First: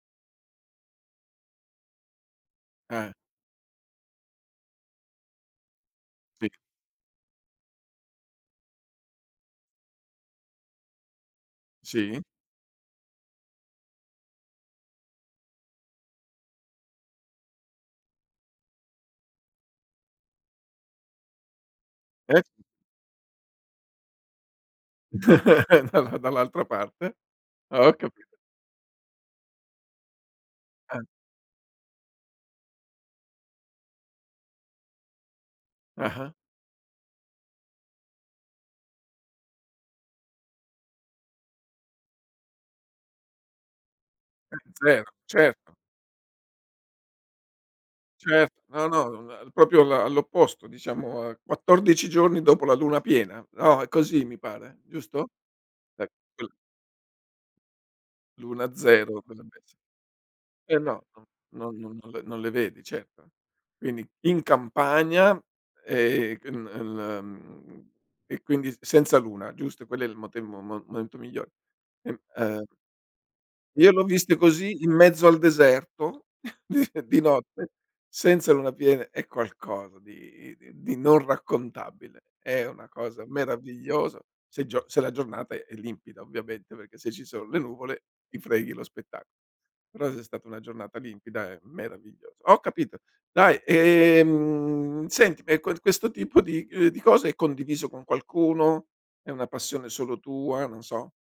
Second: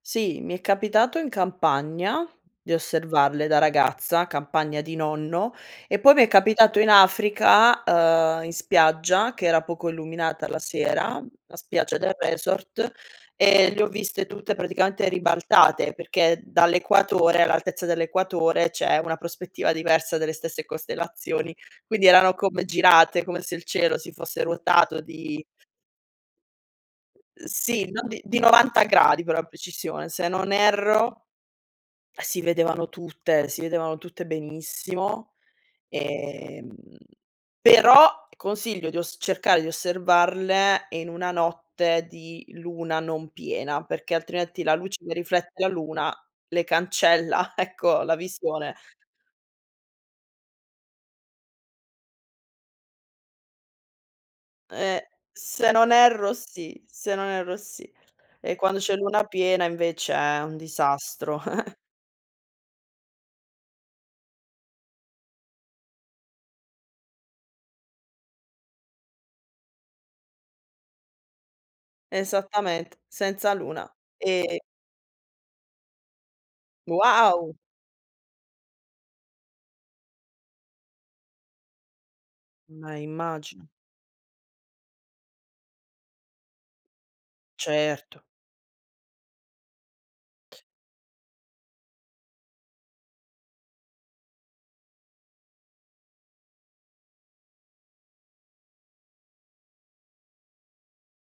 Sì, mi è capitato in campagna di Eh. osservarle da ragazza, campagna di nonno. E poi m'è Sì. capitato in Africa, ehm, in spiaggia che era poco illuminata la sera, la spiaggia del Sì. resort e le ho viste tutte praticamente ribaltate, perché dall'equatore all'altezza dell'equatore, c'è una prospettiva diversa delle stesse costellazioni, quindi erano Eh. come girate come se il cielo si fosse ruotato di Dalla dall'altra parte. Uhm, Ah, sì, ho no dì capito. di 90 gradi per la precisione. Se non Ah. erro, si vedevano tutte, si vedevano tutte benissimo, Ah-ah. ehm, però consiglio di oss cercare di osservarle in una notte di luna non piena, perché Eh, altrimenti la luce 0, che riflette la certo. luna le cancella, ecco, la Certo, visione. no, no, uhm, la proprio la all'opposto diciamo, a 14 giorni dopo la luna piena. No, è così mi pare. Ehm, Giusto? se non E erro, [unintelligible] sì se non erro, sì. E Luna quando c'è 0 luna piena, [unintelligible] invece è un eh, no, no. disastro. No non non le non le vedi, certo. Quindi, in campagna e [unintelligible] uhm, e quindi senza luna, giusto? Quello è il mote mo mo momento miglio ehm, uhm Esattament senza luna Io le ho viste e e così, in mezzo al deserto di di Wow! notte, senza luna piena. È qualcosa di di non raccontabile. È una Ma cosa immagino. meravigliosa. Se gio se la giornata è limpida ovviamente, perché se ci sono le nuvole Certo. ti freghi lo spetta però se è stata una giornata limpida è meraviglio ho capito, dai, ehm, senti e quen questo tipo di, uhm, di cose è condiviso con qualcuno? È una passione solo tua? Non so.